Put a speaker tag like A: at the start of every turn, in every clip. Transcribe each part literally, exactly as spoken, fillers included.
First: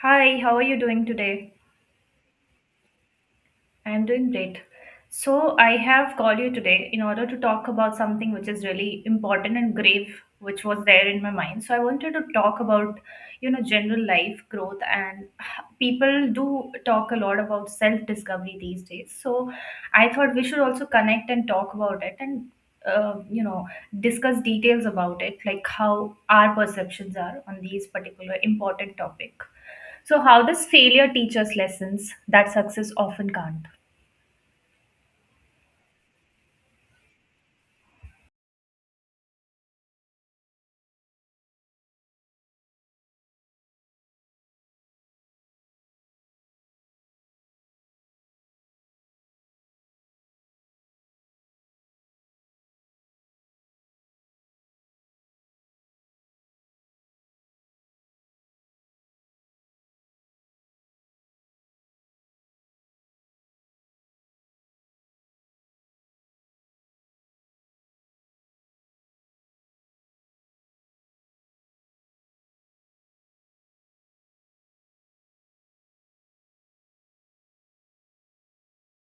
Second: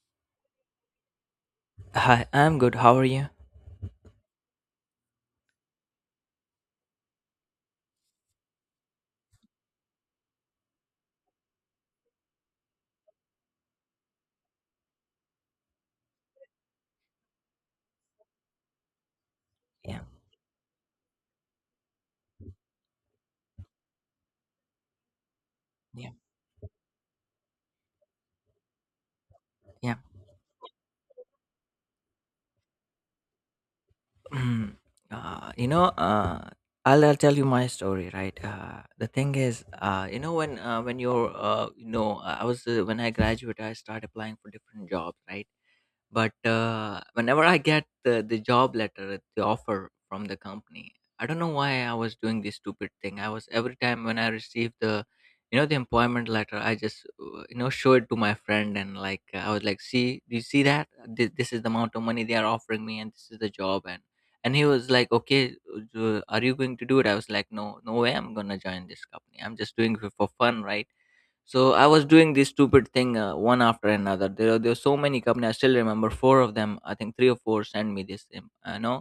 A: Hi, how are you doing today?
B: Hi, I'm good. How are you?
A: I'm doing great. So, I have called you today in order to talk about something which is really important and grave, which was there in my mind. So, I wanted to talk about, you know, general life growth and people do talk a lot about self discovery these days. So,
B: Yeah,
A: I thought we should also connect and talk about it and, uh, you know, discuss details about it, like
B: yeah,
A: how our perceptions are on these particular important topic.
B: yeah.
A: So, how does failure teach us lessons that success often can't?
B: Mm, uh, you know, uh, I'll, I'll tell you my story, right? Uh, the thing is, uh, you know, when uh, when you're, uh, you know, uh, I was uh, when I graduated, I started applying for different jobs, right? But uh, whenever I get the, the job letter, the offer from the company, I don't know why I was doing this stupid thing. I was every time when I received the, you know, the employment letter, I just, uh, you know, show it to my friend and like uh, I was like, see, do you see that? This, this is the amount of money they are offering me, and this is the job. And and he was like, okay, uh, are you going to do it? I was like, no, no way, I'm gonna join this company. I'm just doing it for fun, right? So I was doing this stupid thing uh, one after another. There are there are so many companies. I still remember four of them. I think three or four sent me this, um, I know,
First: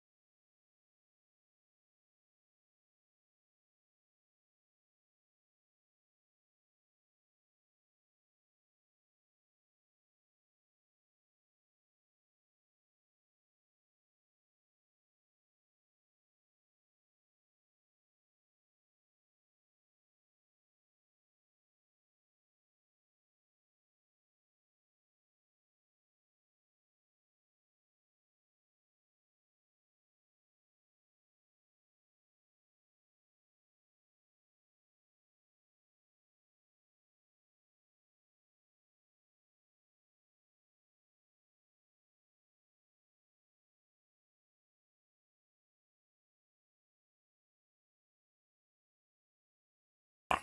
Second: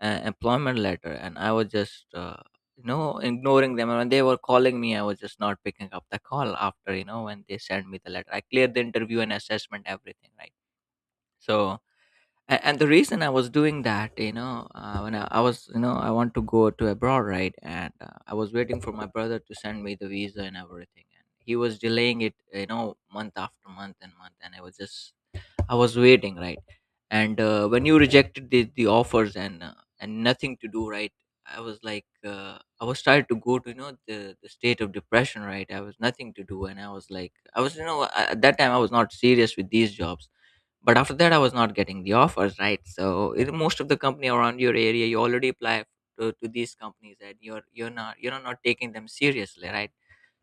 B: uh, employment letter, and I was just uh, you know ignoring them. And when they were calling me, I was just not picking up the call after you know when they sent me the letter. I cleared the interview and assessment, everything, right? So, and, and the reason I was doing that, you know uh, when I, I was, you know I want to go to abroad, right. And uh, I was waiting for my brother to send me the visa and everything, and he was delaying it, you know month after month and month, and i was just i was waiting, right. And uh, when you rejected the, the offers, and uh, and nothing to do, right. I was like, uh, I was started to go to, you know the, the state of depression, right. I was nothing to do, and I was like I was you know I, at that time I was not serious with these jobs. But after that I was not getting the offers, right. So it, most of the company around your area, you already apply to, to these companies, and you're you're not you're not taking them seriously, right.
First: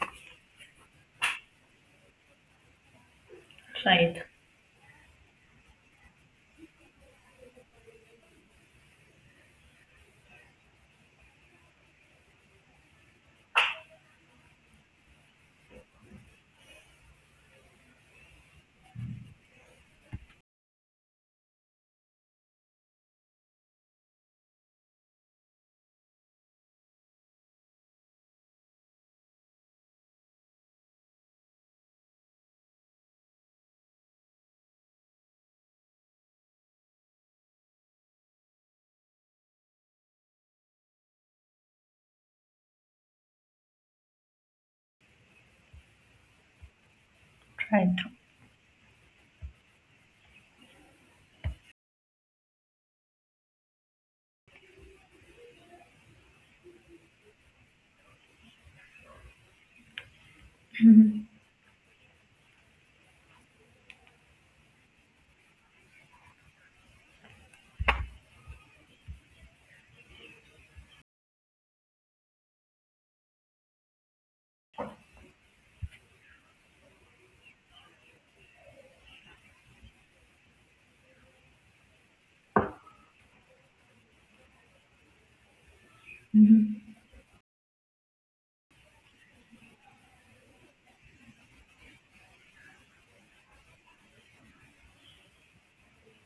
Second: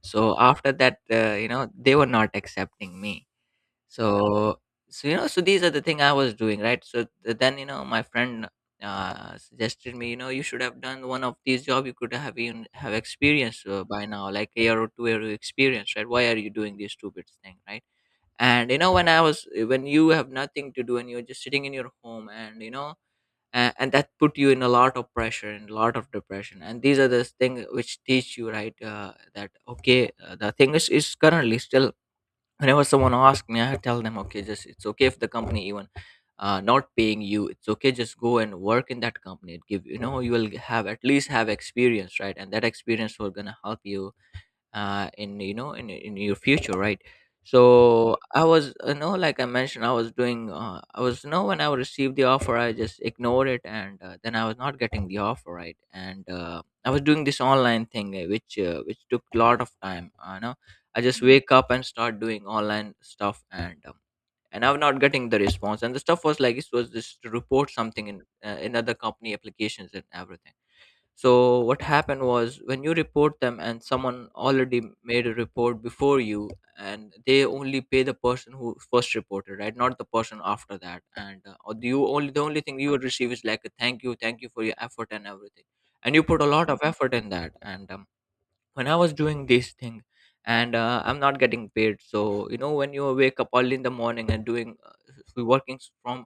B: So after that, uh, you know they were not accepting me.
A: Right. Right.
B: So, so you know so these are the thing I was doing, right. So th- then, you know my friend uh, suggested me, you know you should have done one of these job. You could have even have experience uh, by now, like a year or two year experience, right. Why are you doing this stupid thing, right? And you know when i was eh, when you have nothing to do, and you're just sitting in your home, and you know and, and that put you in a lot of pressure and a lot of depression, and these are the things which teach you, right. Uh, that okay, uh, the thing is is currently still, whenever someone asks me, I tell them, okay, just it's okay if the company even uh, not paying you, it's okay, just go and work in that company. It give, you know you will have at least have experience, right. And that experience will gonna help you uh, in, you know in in your future, right?
A: try to
B: So I was, uh, you know like I mentioned, I was doing, uh, I was you know when I received the offer, I just ignored it, and uh, then I was not getting the offer, right? And uh, I was doing this online thing, uh, which uh, which took a lot of time. Uh, You know, I just
A: Mhm.
B: wake up and start doing online stuff, and um, and I'm not getting the response. And the stuff was, like, it was just to report something in, uh, in other company applications and everything. So what happened was, when you report them and someone already made a report before you, and they only pay the person who first reported, right? Not the person after that. And uh, or the- you only the only thing you would receive is, like, a thank you, thank you for your effort and everything. And you put a lot of
A: mhm,
B: effort in that. And um, when I was doing this thing, and uh, I'm not getting paid. So, you know when you wake up early in the morning and doing, uh, s- working s- from,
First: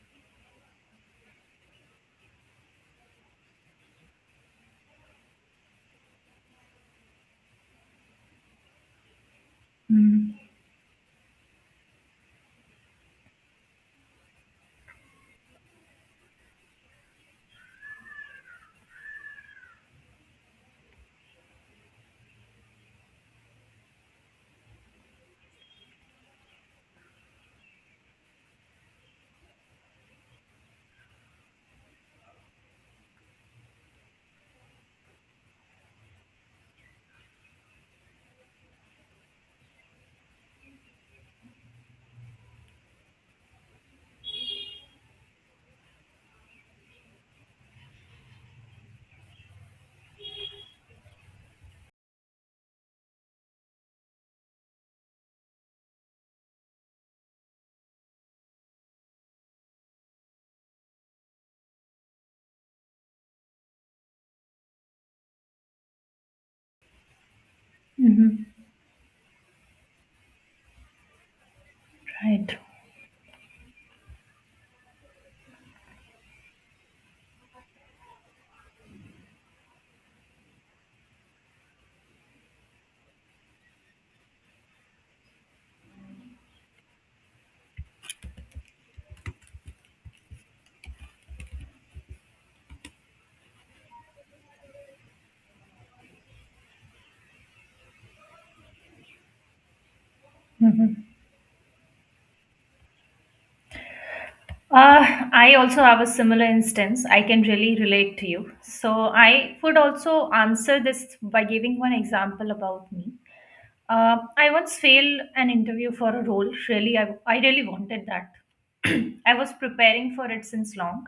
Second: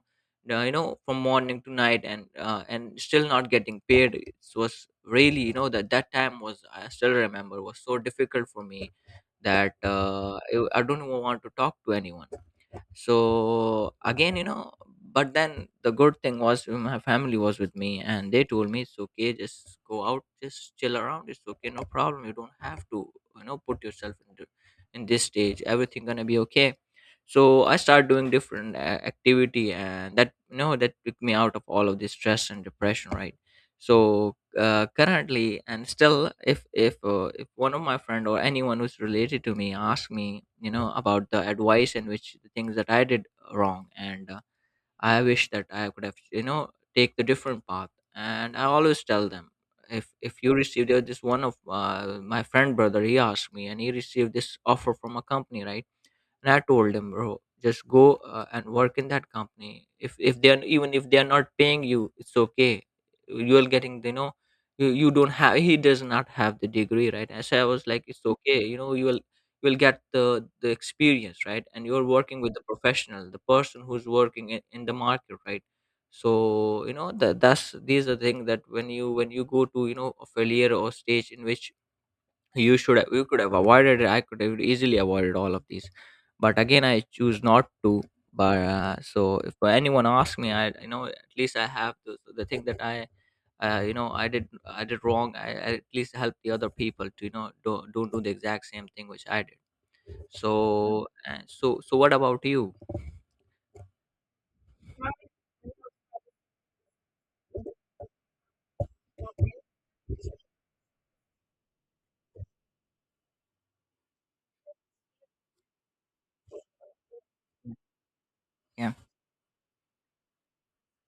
B: uh, you know from morning to night, and uh, and still not getting paid, it was really, you know that that time was, I still remember, was so difficult for me, that
A: mhm,
B: uh, i I don't even want to talk to anyone. So again, you know but then the good thing was my family was with me, and they told me, it's okay, just go out, just chill around, it's okay, no problem, you don't have to, you know put yourself into, in this stage, everything gonna be okay. So I started doing different, uh, activity, and that you know that took me out of all of this stress and depression, right. So uh, currently and still, if if uh, if one of my friend or anyone who's related to me asks me, you know about the advice and which the things that I did wrong, and uh, I wish that I could have, you know take the different path. And I always tell them, if if you receive... there was this one of uh, my friend brother, he asked me, and he received this offer from a company, right. And I told him, bro, just go, uh, and work in that company. If if they are, even if they are not paying you, it's okay. You are getting, you know, you, you don't have. He does not have the degree, right? And so I was like, it's
A: mhm,
B: okay. You know, you will you will get the the experience, right? And you're working
A: Right.
B: with
A: to
B: the professional, the person who's working in, in the market, right? So, you know that that's these are things that when you when you go to, you know a failure or stage in which you should you could have avoided it. I could have easily avoided all of these, but again I choose not to. But uh, so if anyone asks me, I you know at least I have the, the thing that I uh, you know I did, i did wrong. I, I At least help the other people to, you know don't, don't do the exact same thing which I did.
A: mhm.
B: So, uh, so so what about you?
A: Uh, I also have a similar instance. I can really relate to you. So, I would also answer this by giving one example about me. Uh, I once failed an interview for a role. Really, I, I really wanted that.
B: Yeah,
A: I was preparing for it since long.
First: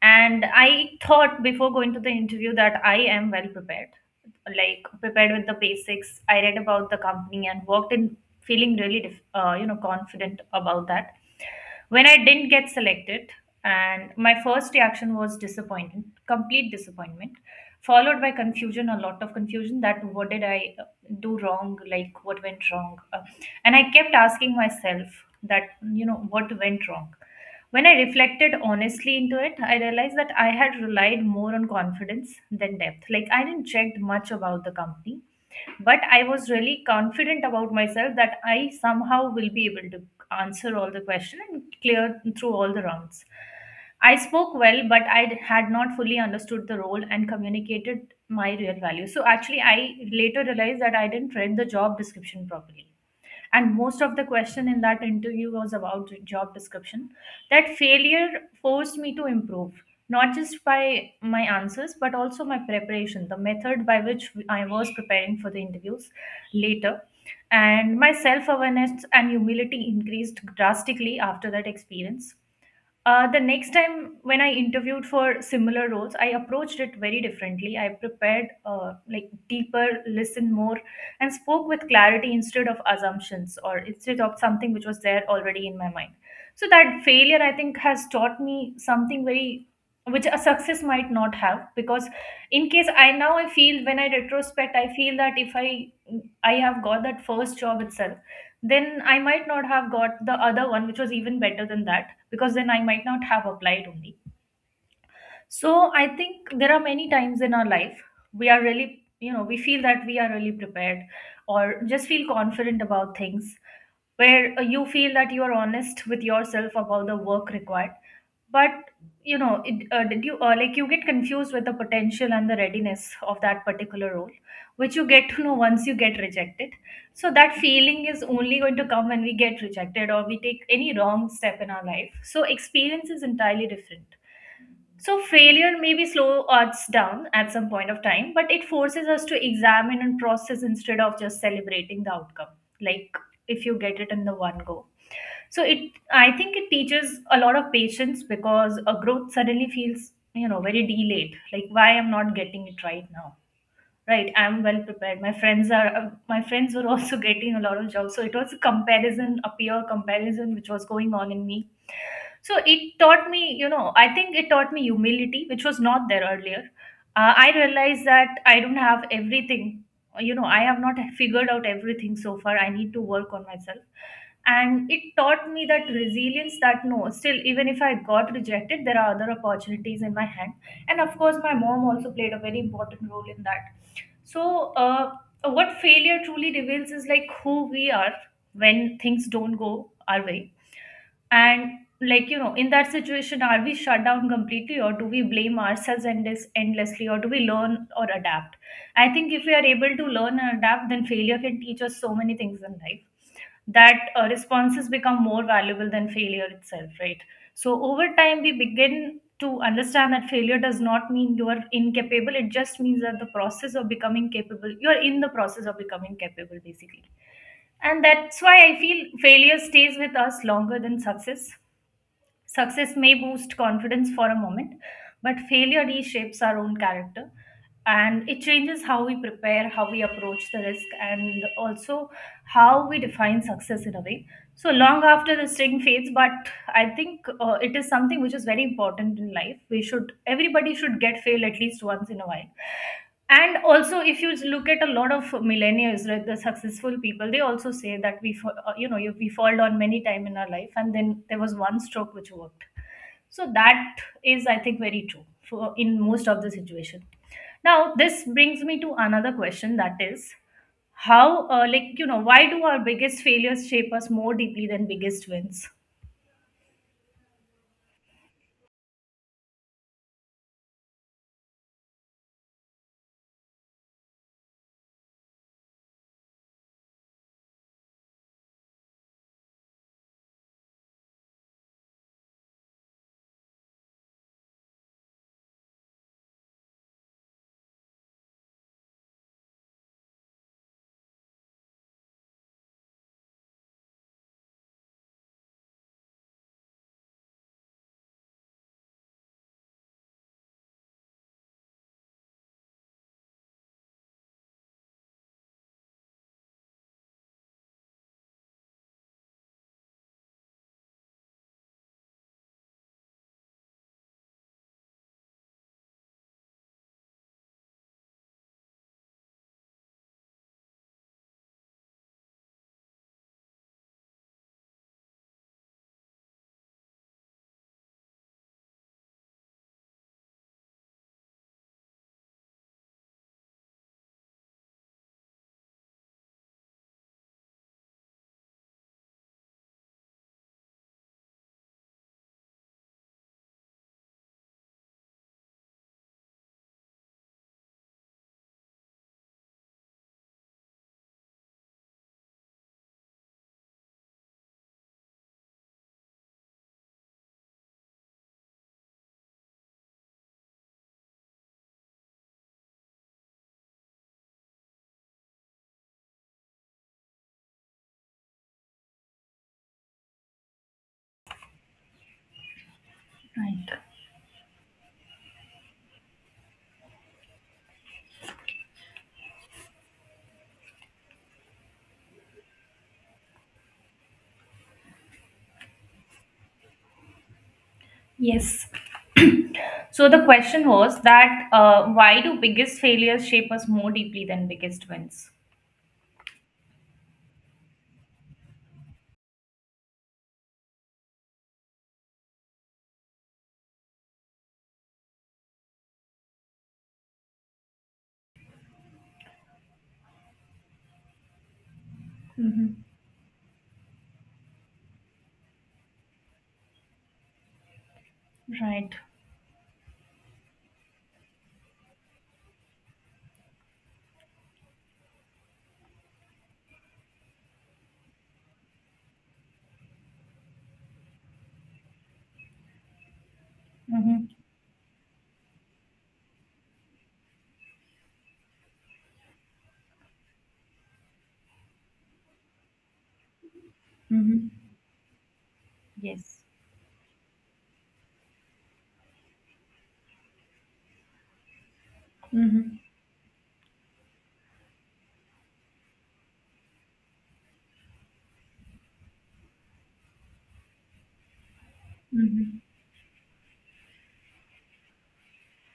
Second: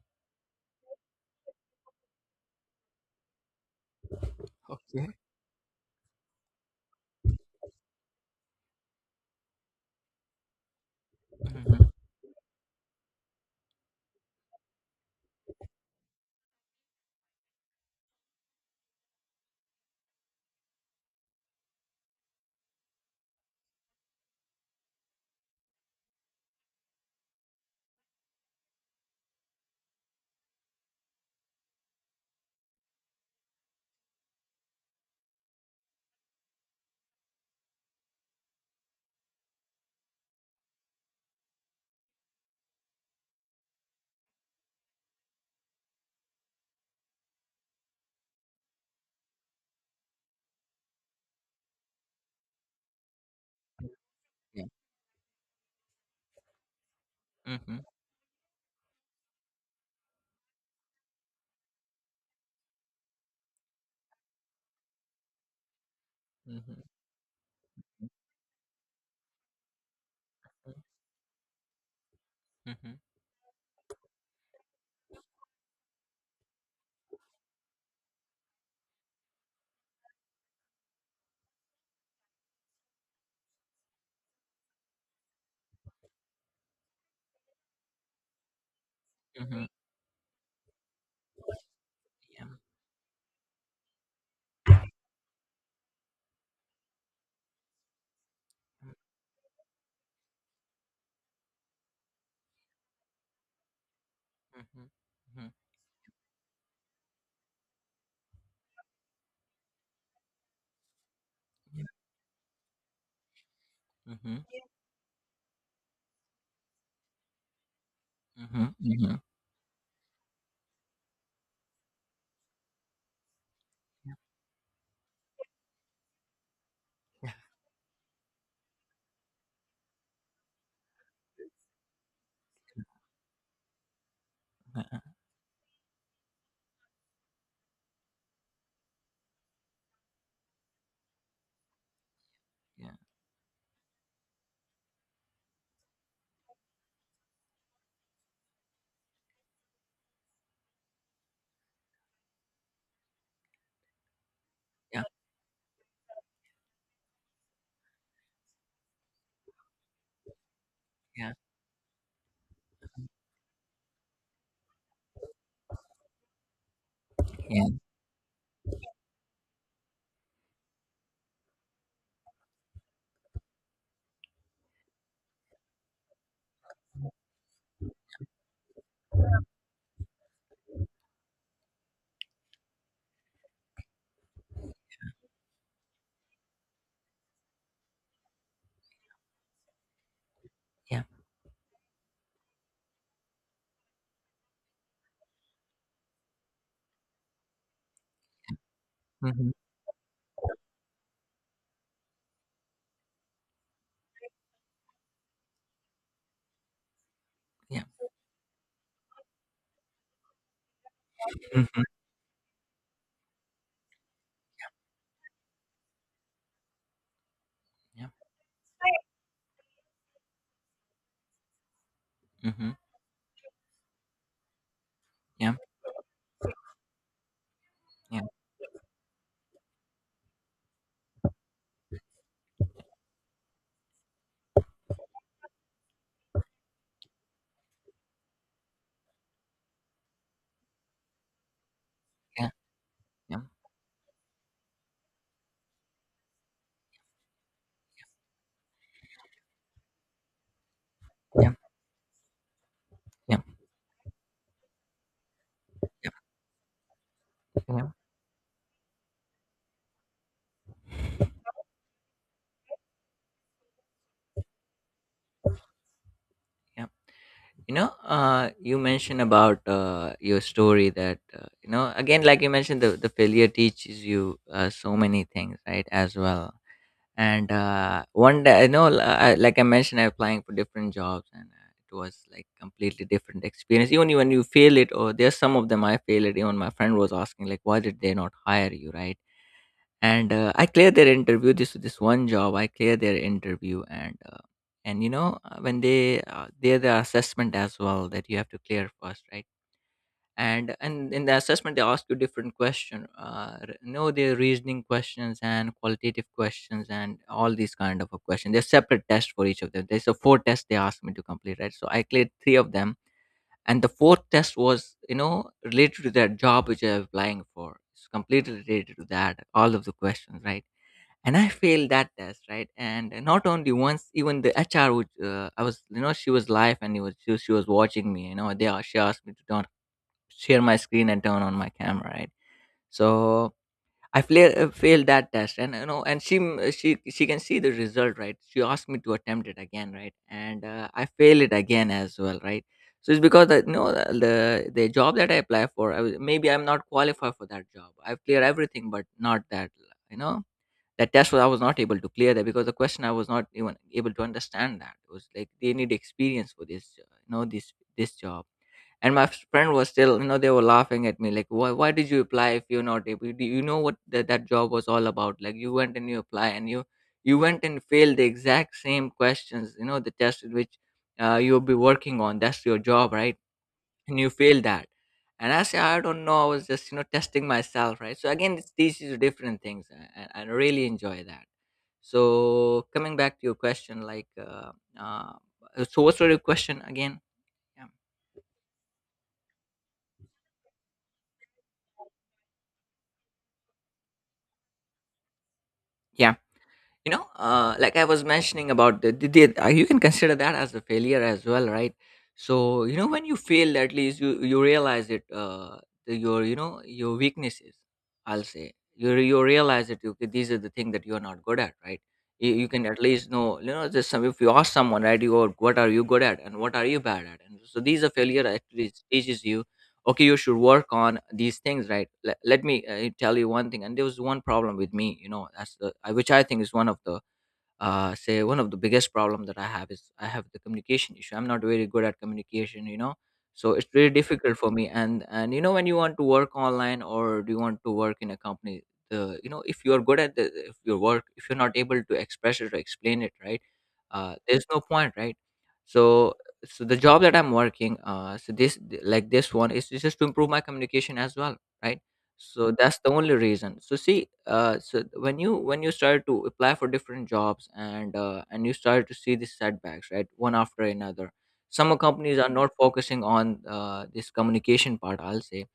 A: And I thought before going to the interview that I am well prepared, like
B: okay.
A: prepared with the basics. I read about the company and worked in feeling really, dif- uh, you know, confident about that.
B: Mm-hmm.
A: When I didn't get selected, and my first reaction was disappointment, complete disappointment, followed by confusion, a lot of confusion that what did I do wrong, like what went wrong. Uh, and I kept asking myself that, you know, what went wrong. When I reflected honestly into it, I realized that I had relied more on confidence than depth, like I didn't check much about the company, but I was really confident about myself that I somehow will be able to answer all the question and clear through all the rounds. I spoke well but I had not fully understood the role and communicated my real value. So actually I later realized that I didn't read the job description properly, and most of the
B: Yeah.
A: question in that interview was about job description. That
B: Mm-hmm.
A: failure forced me to improve, not just by my answers but also my preparation, the method by which I was preparing for the interviews
B: Mm-hmm.
A: later, and
B: Mm-hmm.
A: my self awareness and humility increased drastically after that experience.
B: Mm-hmm.
A: Uh, the next time when I interviewed for similar roles, I approached it very differently. I prepared uh, like deeper, listened more, and spoke with clarity instead of assumptions, or instead of something which was there already in my mind. So that failure, I think, has taught me something
B: Mm-hmm.
A: very which a success might not have, because
B: Yeah.
A: in case I now, I feel, when I retrospect, I feel that if I I have got that first job itself,
B: Mm-hmm.
A: then I might not have got the other one which was even better than that, because then I might not have applied only.
B: Mm-hmm. Mm-hmm.
A: So I think there are many times in our life we are really, you know, we feel that we are really prepared or
B: Yeah.
A: just feel confident about things
B: Mm-hmm.
A: where uh, you feel that you are honest with yourself about the work required, but
B: Mhm, mhm.
A: you know it, uh, did you uh, like you get confused with the potential and the readiness of that particular role, which you get to know once you get rejected. So that feeling is only going to come when we get rejected or we take any wrong step in our life, so experience is entirely different.
B: Uh-uh,
A: So failure maybe slow us down at some point of time, but it forces us to examine and process instead of just celebrating the outcome.
B: yeah,
A: Like if you get it in the one go, so it, I think it teaches a lot of patience, because a growth suddenly feels, you know, very delayed, like why I'm not getting it right now. Right, I'm well
B: yeah,
A: prepared, my friends are uh, my friends were also getting a lot of jobs. So it was a comparison, a peer comparison which was going on
B: yeah,
A: in me. So it taught me, you know, I think it taught me humility, which was not there earlier. Uh, I
B: yeah,
A: realized that I don't have everything. You know, I have not figured out everything so far. I need to work on myself. And it taught me that resilience, that no, still, even if I got rejected, there are other opportunities in my hand. And of course, my mom also played a very important role in that. So, uh, what failure truly reveals is like who we are when things don't go our way.
B: yeah.
A: And like, you know, in that situation, are we shut down completely, or do we blame ourselves endless, endlessly, or do we learn or adapt? I think if
B: Mhm,
A: we are able to learn and adapt, then failure can teach us so many things in life, that uh, responses become more valuable than failure itself, right?
B: yeah,
A: So over time, we begin to understand that failure does not mean you are
B: mhm,
A: incapable. It just means that the process of becoming capable, you're in the process of becoming capable, basically. And
B: yeah,
A: that's why I feel failure stays with us longer than success.
B: mhm,
A: Success may boost confidence for a moment, but
B: yeah,
A: failure reshapes our own character,
B: yeah,
A: and it changes how we prepare, how we approach the risk, and also how we define success in a way. So long after the sting fades, but I think uh, it is something which is very important in life. We should, everybody should get fail at least once in a while.
B: yeah, yeah,
A: And also, if you look at a lot of millennials, right, the successful people, they also say that we, fa- uh, you know, you- we fall down many time in our life, and then there
B: yeah,
A: was one stroke which worked.
B: yeah,
A: So that is, I think, very true for in most of the situation.
B: yeah.
A: Now, this brings me to another question, that is, how, uh, like, you know, why do our biggest failures shape us more deeply than biggest wins?
B: Yeah. You know uh you mentioned about uh your story that, uh, you know again, like you mentioned, the, the failure teaches you, uh, so many things, right, as well. And uh one day, I know l- I- like I mentioned, I'm applying for different jobs, and uh, it was like completely different experience, even when you fail it, or there's some of them I failed it. Even my friend was asking, like, why did they not hire you, right. And uh, I cleared their interview. This this one job I cleared their interview, and uh, and you know uh, when they, uh, there the assessment as well that you have to clear first, right. And and in the assessment they ask you different question, uh r- you know their reasoning questions and qualitative questions, and all these kind of a question. There's separate tests for each of them. There's a four tests they asked me to complete, right. So I cleared three of them, and the fourth test was, you know related to that job which I'm applying for. It's completely related to that, all of the questions, right. And I failed that test, right. And not only once, even the HR would, uh, I was you know she was live, and it was she, she was watching me. You know they a- she asked me to turn, share my screen and turn on my camera, right. So i fla- uh, failed that test. And, you know and she m- she she can see the result, right. She asked me to attempt it again, right. And uh, I failed it again as well, right. So it's because that, you know the the the job that I apply for, I, was- maybe I'm not qualified for that job. I've cleared everything but not that, you know that test was, I was not able to clear that, because the question I was not even able to understand that. It was like they need experience for this, uh, you know this this job. And my friend was still You know, they were laughing at me like, why, why did you apply if you're not able. Do you know what that that job was all about? Like, you went and you apply, and you you went and failed the exact same questions, you know, the test which uh, you'll be working on, that's your job, right?
A: Right.
B: And you fail that. And I say I don't know, I was just, you know, testing myself, right? So again it's, these are different things, and I, I really enjoy that. So coming back to your question, like uh, uh so what's your question again? Yeah.
A: Yes. So the question was that uh, why do biggest failures shape us more deeply than biggest wins?
B: Yeah. You know, uh, like I was mentioning about the, the, the uh, you can consider that as a failure as well, right? So you know, when you fail, at least you you realize it. uh, the- your you know your weaknesses, I'll say. You you realize it. Okay, these are the things that you're not good at, right. You, you
A: Mm-hmm.
B: can at least know, you know, just some. If you ask someone, right, you go, what are you good at and what are you bad at? And so these are failure actually
A: Right.
B: teaches you. Okay, you should work on these things, right. Let, let me uh, tell you one thing. And there was one problem with me, you know, that's the I- which I think is one of the uh say one of the biggest problem that I have is I have the communication issue. I'm not very good at communication, you know. So it's very
A: Mm-hmm.
B: difficult for me. And and you know, when you want to work online or do you want to work in a company, the, you know, if you're good at the, if your work, if you're not able to express it or explain it, right, uh,
A: Mm-hmm.
B: there's no point, right. so
A: Yes.
B: so the job that I'm working, uh so this, like this one is just to improve my communication as well, right. So
A: Mm-hmm.
B: that's the only reason. So see, uh so when you, when you start to apply for different jobs, and uh, and you start to see these setbacks, right, one after another. Some companies are
A: Mm-hmm.
B: not focusing on uh, this communication part, I'll say.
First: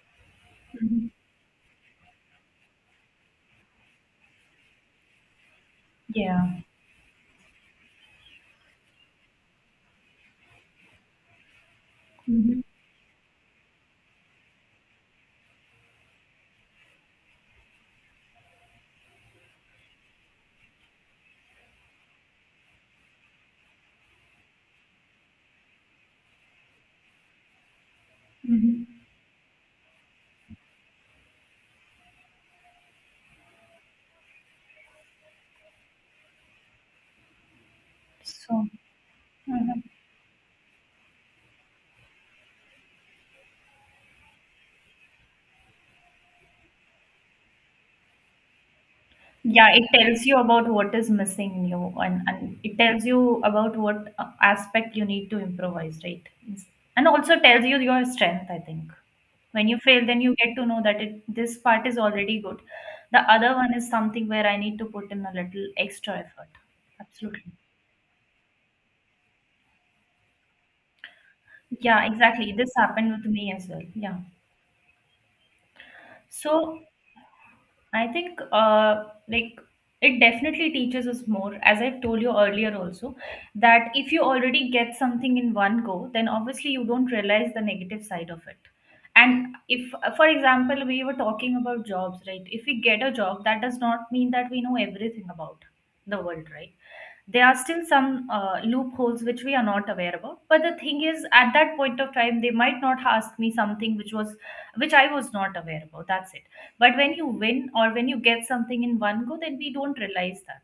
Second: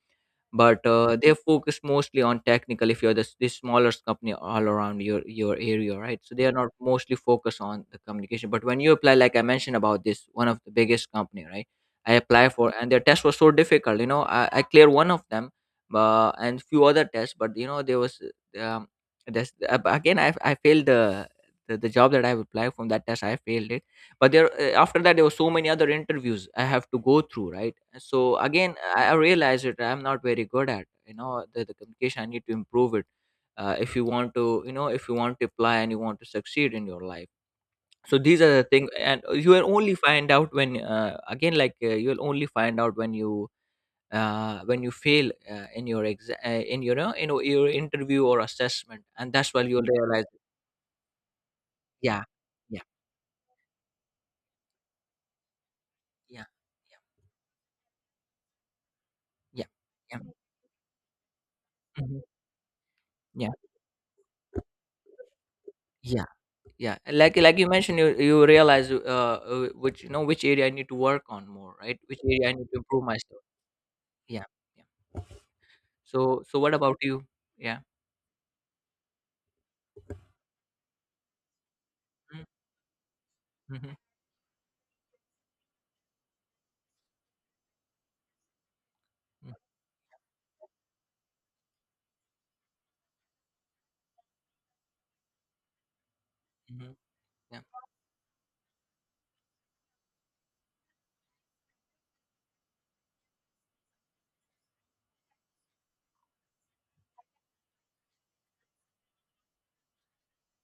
B: But
A: Mm-hmm.
B: uh, they focus mostly on technical. If you're this, this smaller company all around your your area, right, so
A: Yeah.
B: they are not mostly focused on the communication. But when you apply, like I mentioned about this one of the biggest company, right. I apply
A: Mm-hmm.
B: for, and their test was so difficult, you know. I, I clear one of them, uh, and few other tests, but you know, there was um, this, uh, again, I, I failed the, the the job that I've applied. From that test, I failed it. But there, uh, after that, there were so many other interviews I have to go through, right. So again,
A: Mm-hmm.
B: i I realized it. I'm not very good at, you know, the, the communication. I need to improve it. Uh, if you want to, you know, if you want to apply and you want to succeed in your life. So these
A: So.
B: are the things, and you will
A: Mhm.
B: only find out when uh, again, like uh, you will only find out when you uh, when you fail uh, in your exa- uh, in your uh, you know, your interview or assessment, and that's
A: Yeah,
B: when you'll
A: it tells
B: realize.
A: you about what is missing in you, and,
B: Yeah.
A: and it
B: Yeah.
A: tells you about what uh, aspect you need to improvise, right?
B: Yeah.
A: It's-
B: Yeah.
A: and also tells you your strength, I think.
B: Yeah.
A: When you fail,
B: Yeah.
A: then you get to know that it this part is
B: Mhm.
A: already good. The
B: Yeah.
A: other one is something where I need to put in a little extra
B: Yeah.
A: effort.
B: Yeah. And like,
A: Absolutely.
B: like you mentioned, you you realize uh uh, which, you know, which area I need to work on more, right,
A: Yeah,
B: which area
A: exactly.
B: I need
A: This
B: to improve
A: happened with
B: myself.
A: me as well. Yeah.
B: Yeah. Yeah. So, so what
A: So
B: about you? Yeah.
A: I think uh, like it definitely teaches us more, as I've told you
B: Mm-hmm.
A: earlier also, that
B: Mm-hmm.
A: if you already get something in one go, then obviously you don't realize the negative side of it. And if, for example, we were talking about jobs, right? If we get a job, that does not mean that we know everything about the world, right?
B: Mm-hmm.
A: There are
B: Yeah.
A: still some uh, loopholes which we are not aware about. But the thing is, at that point of time, they might not ask me something which was, which I was not aware about. That's it. But when you win, or when you get something in one go, then we don't realize that.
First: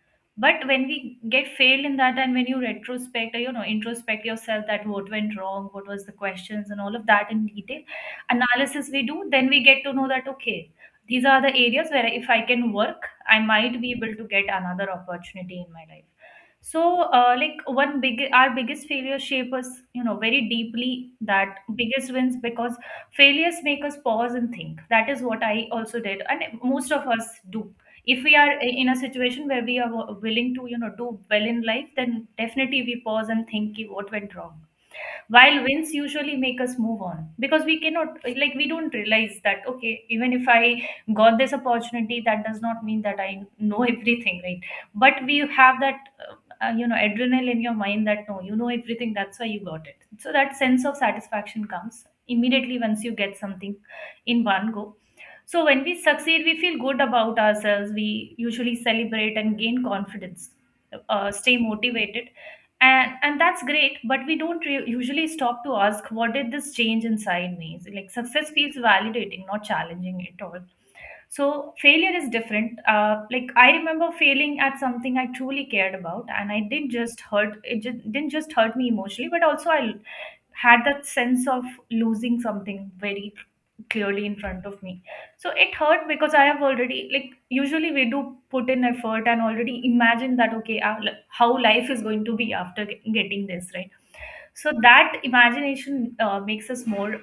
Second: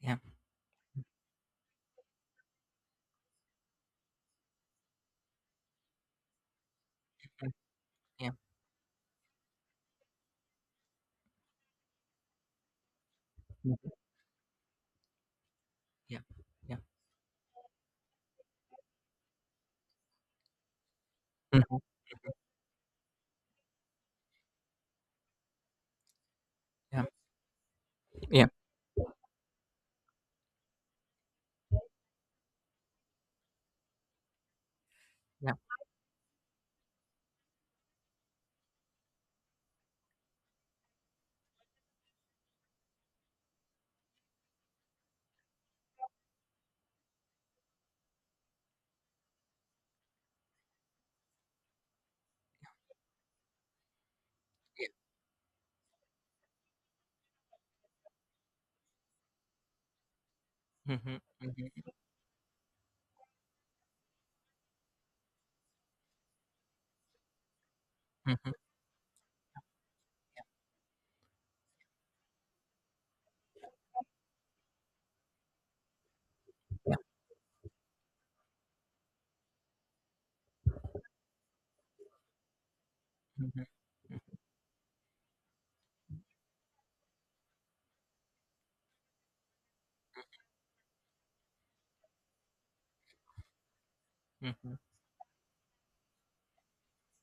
B: Yeah.
A: But when we get failed in that, and when you retrospect, or you know, introspect yourself, that what went wrong, what was the questions and all of that in
B: Mm.
A: detail
B: Yeah.
A: analysis we do, then we get to know that okay, these are the areas where if I can work I might
B: Mhm.
A: be able to get another opportunity in my life.
B: Yeah. Yeah.
A: So uh, like one big, our biggest failure shape us, you know, very deeply that
B: Mhm.
A: biggest wins, because failures make us pause and think. That is what I also did, and most
B: Yeah.
A: of us do, if we
B: Yeah.
A: are in a situation where we are willing to, you know, do well in life, then definitely we pause and think, "Ki, what went wrong,"
B: Yeah.
A: while wins usually make us move on, because we cannot, like we don't realize that okay, even if I got this opportunity that does not mean that I know everything, right? But we have that uh, uh, you know, adrenaline in your mind that no, you know everything, that's why you got it. So that sense of satisfaction comes immediately once you get something in one
B: Yeah.
A: go. So when we succeed we feel good about ourselves, we usually celebrate and gain confidence,
B: Mhm.
A: uh, stay
B: Mhm.
A: motivated, and and that's great, but we don't re- usually stop to ask, what did this change inside me? So, like success
B: Mhm.
A: feels validating, not challenging at all. So failure is different. Uh, like I remember failing at something I truly cared about, and I didn't just hurt, it just, didn't just hurt me emotionally, but also I had that sense of losing something very
B: Mhm.
A: clearly in front of me. So it hurt because I have already, like, usually we do put in effort and already imagine that, okay, uh, li- how life is going to be after ge- getting this, right? So
B: Mhm.
A: that imagination uh, makes us more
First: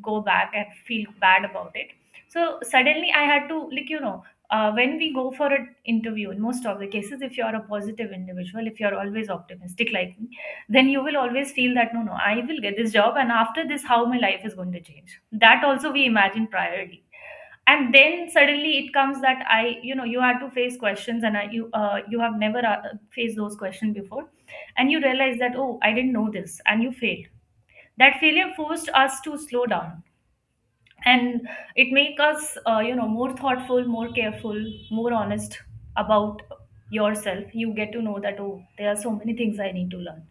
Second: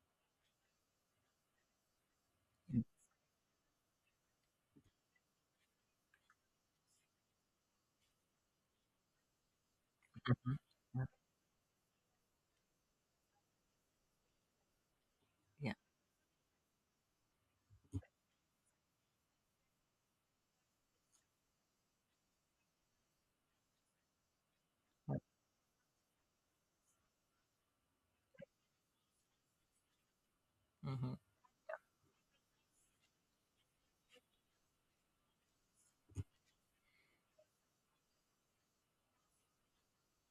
A: go back and feel bad about it. So
B: Mhm.
A: suddenly I had to, like, you know, uh, when we go for an interview, in most of the cases, if you are a positive individual, if you are always optimistic, like,
B: Mhm.
A: then you
B: Yeah.
A: will always feel that, no no I will get this job, and after this how my life is going to change, that
B: Yeah.
A: also we imagine priorly. And then suddenly it comes that I you know you had to face questions and I, you uh, you have never uh, faced those questions before, and you realize that, oh, I didn't know this, and you failed. That failure forced us to slow down,
B: Mhm.
A: and it make us, uh, you know more thoughtful, more careful, more honest about yourself. You get to know that, oh, there are so many things I need to learn.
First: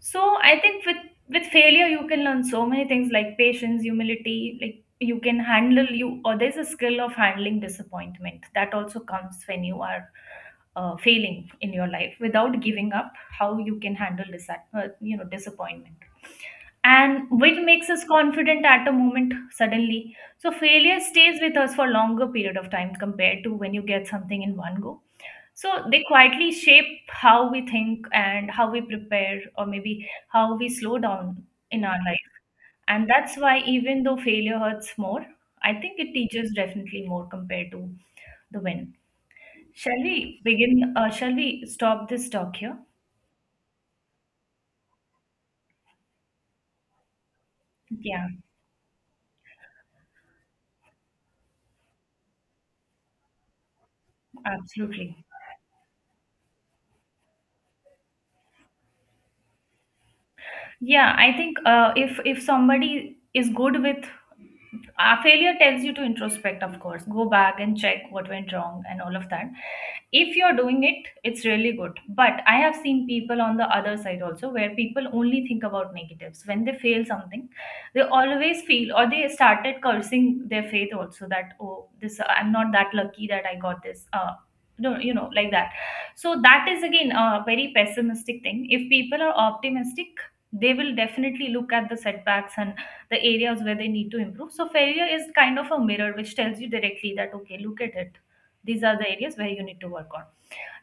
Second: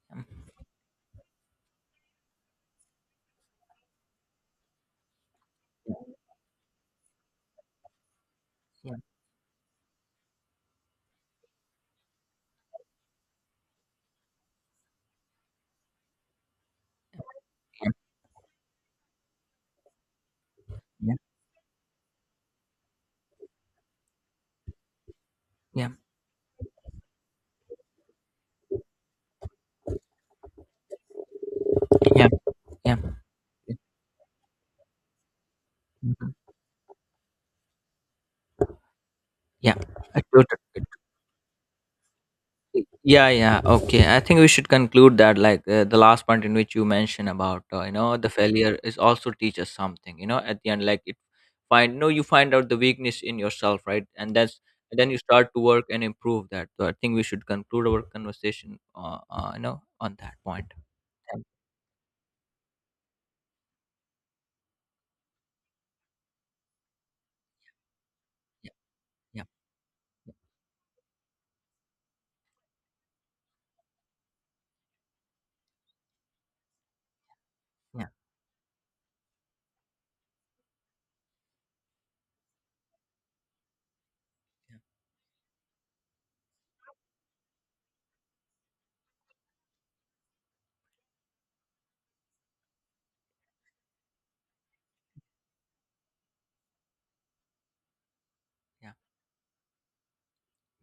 A: So I think with with failure you can learn so many things, like patience, humility. Like, you can handle you, or there's a skill of handling disappointment that
B: Yeah.
A: also comes when you are uh, failing in your life without giving up, how you can handle this, uh, you know disappointment, and which makes
B: Yeah.
A: us confident at a moment suddenly. So failure
B: Yeah.
A: stays with us for longer period of time compared to when you get something in one go. So
B: Yeah.
A: they quietly shape how we think and how we prepare, or maybe how we slow down in our life.
B: Yeah. Yeah.
A: And that's why,
B: Yeah.
A: even though failure hurts more, I think it
B: Mhm.
A: teaches definitely more compared to the win.
B: Yeah.
A: Shall
B: I
A: we
B: totally.
A: begin? Uh, shall we stop this talk here?
B: Yeah. Yeah. Okay, I think we should conclude that, like uh, the last point in which you mentioned about, uh, you know,
A: Yeah,
B: the failure is also teach us something, you know, at the end, like it, find no you find out the weakness in yourself, right. And that's and then you
A: absolutely.
B: start to work and improve that. So I think we should conclude our conversation, uh, uh, you know, on that point.
A: Yeah, I
B: Thank-
A: think uh, if if somebody is good with uh, failure tells you to introspect, of course, go back and check what went
B: yeah.
A: wrong and all of
B: Yeah.
A: that.
B: Yeah.
A: If you're doing it, it's really good. But I have seen people on the other side also, where people only think about negatives. When they fail something, they
B: Yeah.
A: always feel, or they started cursing their faith also, that, oh, this, I'm not that lucky that I got this. Uh, no, you know, like that. So that is again a very pessimistic thing. If people are optimistic, they will definitely look at the setbacks and the areas where they need to improve. So failure is kind of a mirror which tells you directly that, okay, look at it. These
B: Yeah.
A: are the areas where you need to work on.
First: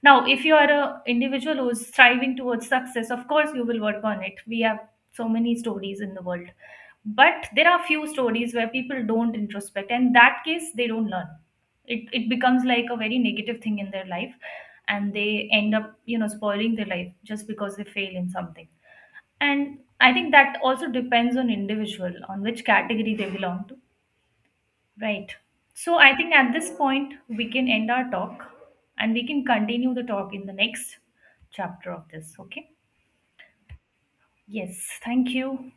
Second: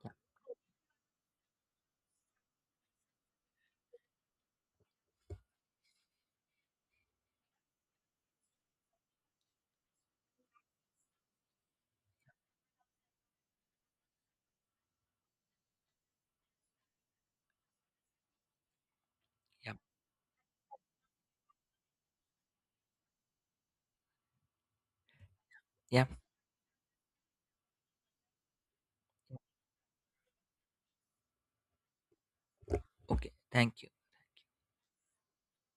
B: Yeah.
A: Now, if you are a individual who is striving towards success, of course you will work on it. We have so many stories in the world. But there are few stories where people don't introspect, and in that case they don't learn. It it becomes like a very negative thing in their life, and they end up, you know, spoiling their life just because they fail in something.
B: Yeah.
A: And I think that also depends on individual, on which category they belong to. Right. So
B: Yeah,
A: I think at this point, we can end our talk, and we can continue the talk in the next chapter of this. Okay.
B: okay, thank you.
A: Yes. Thank you.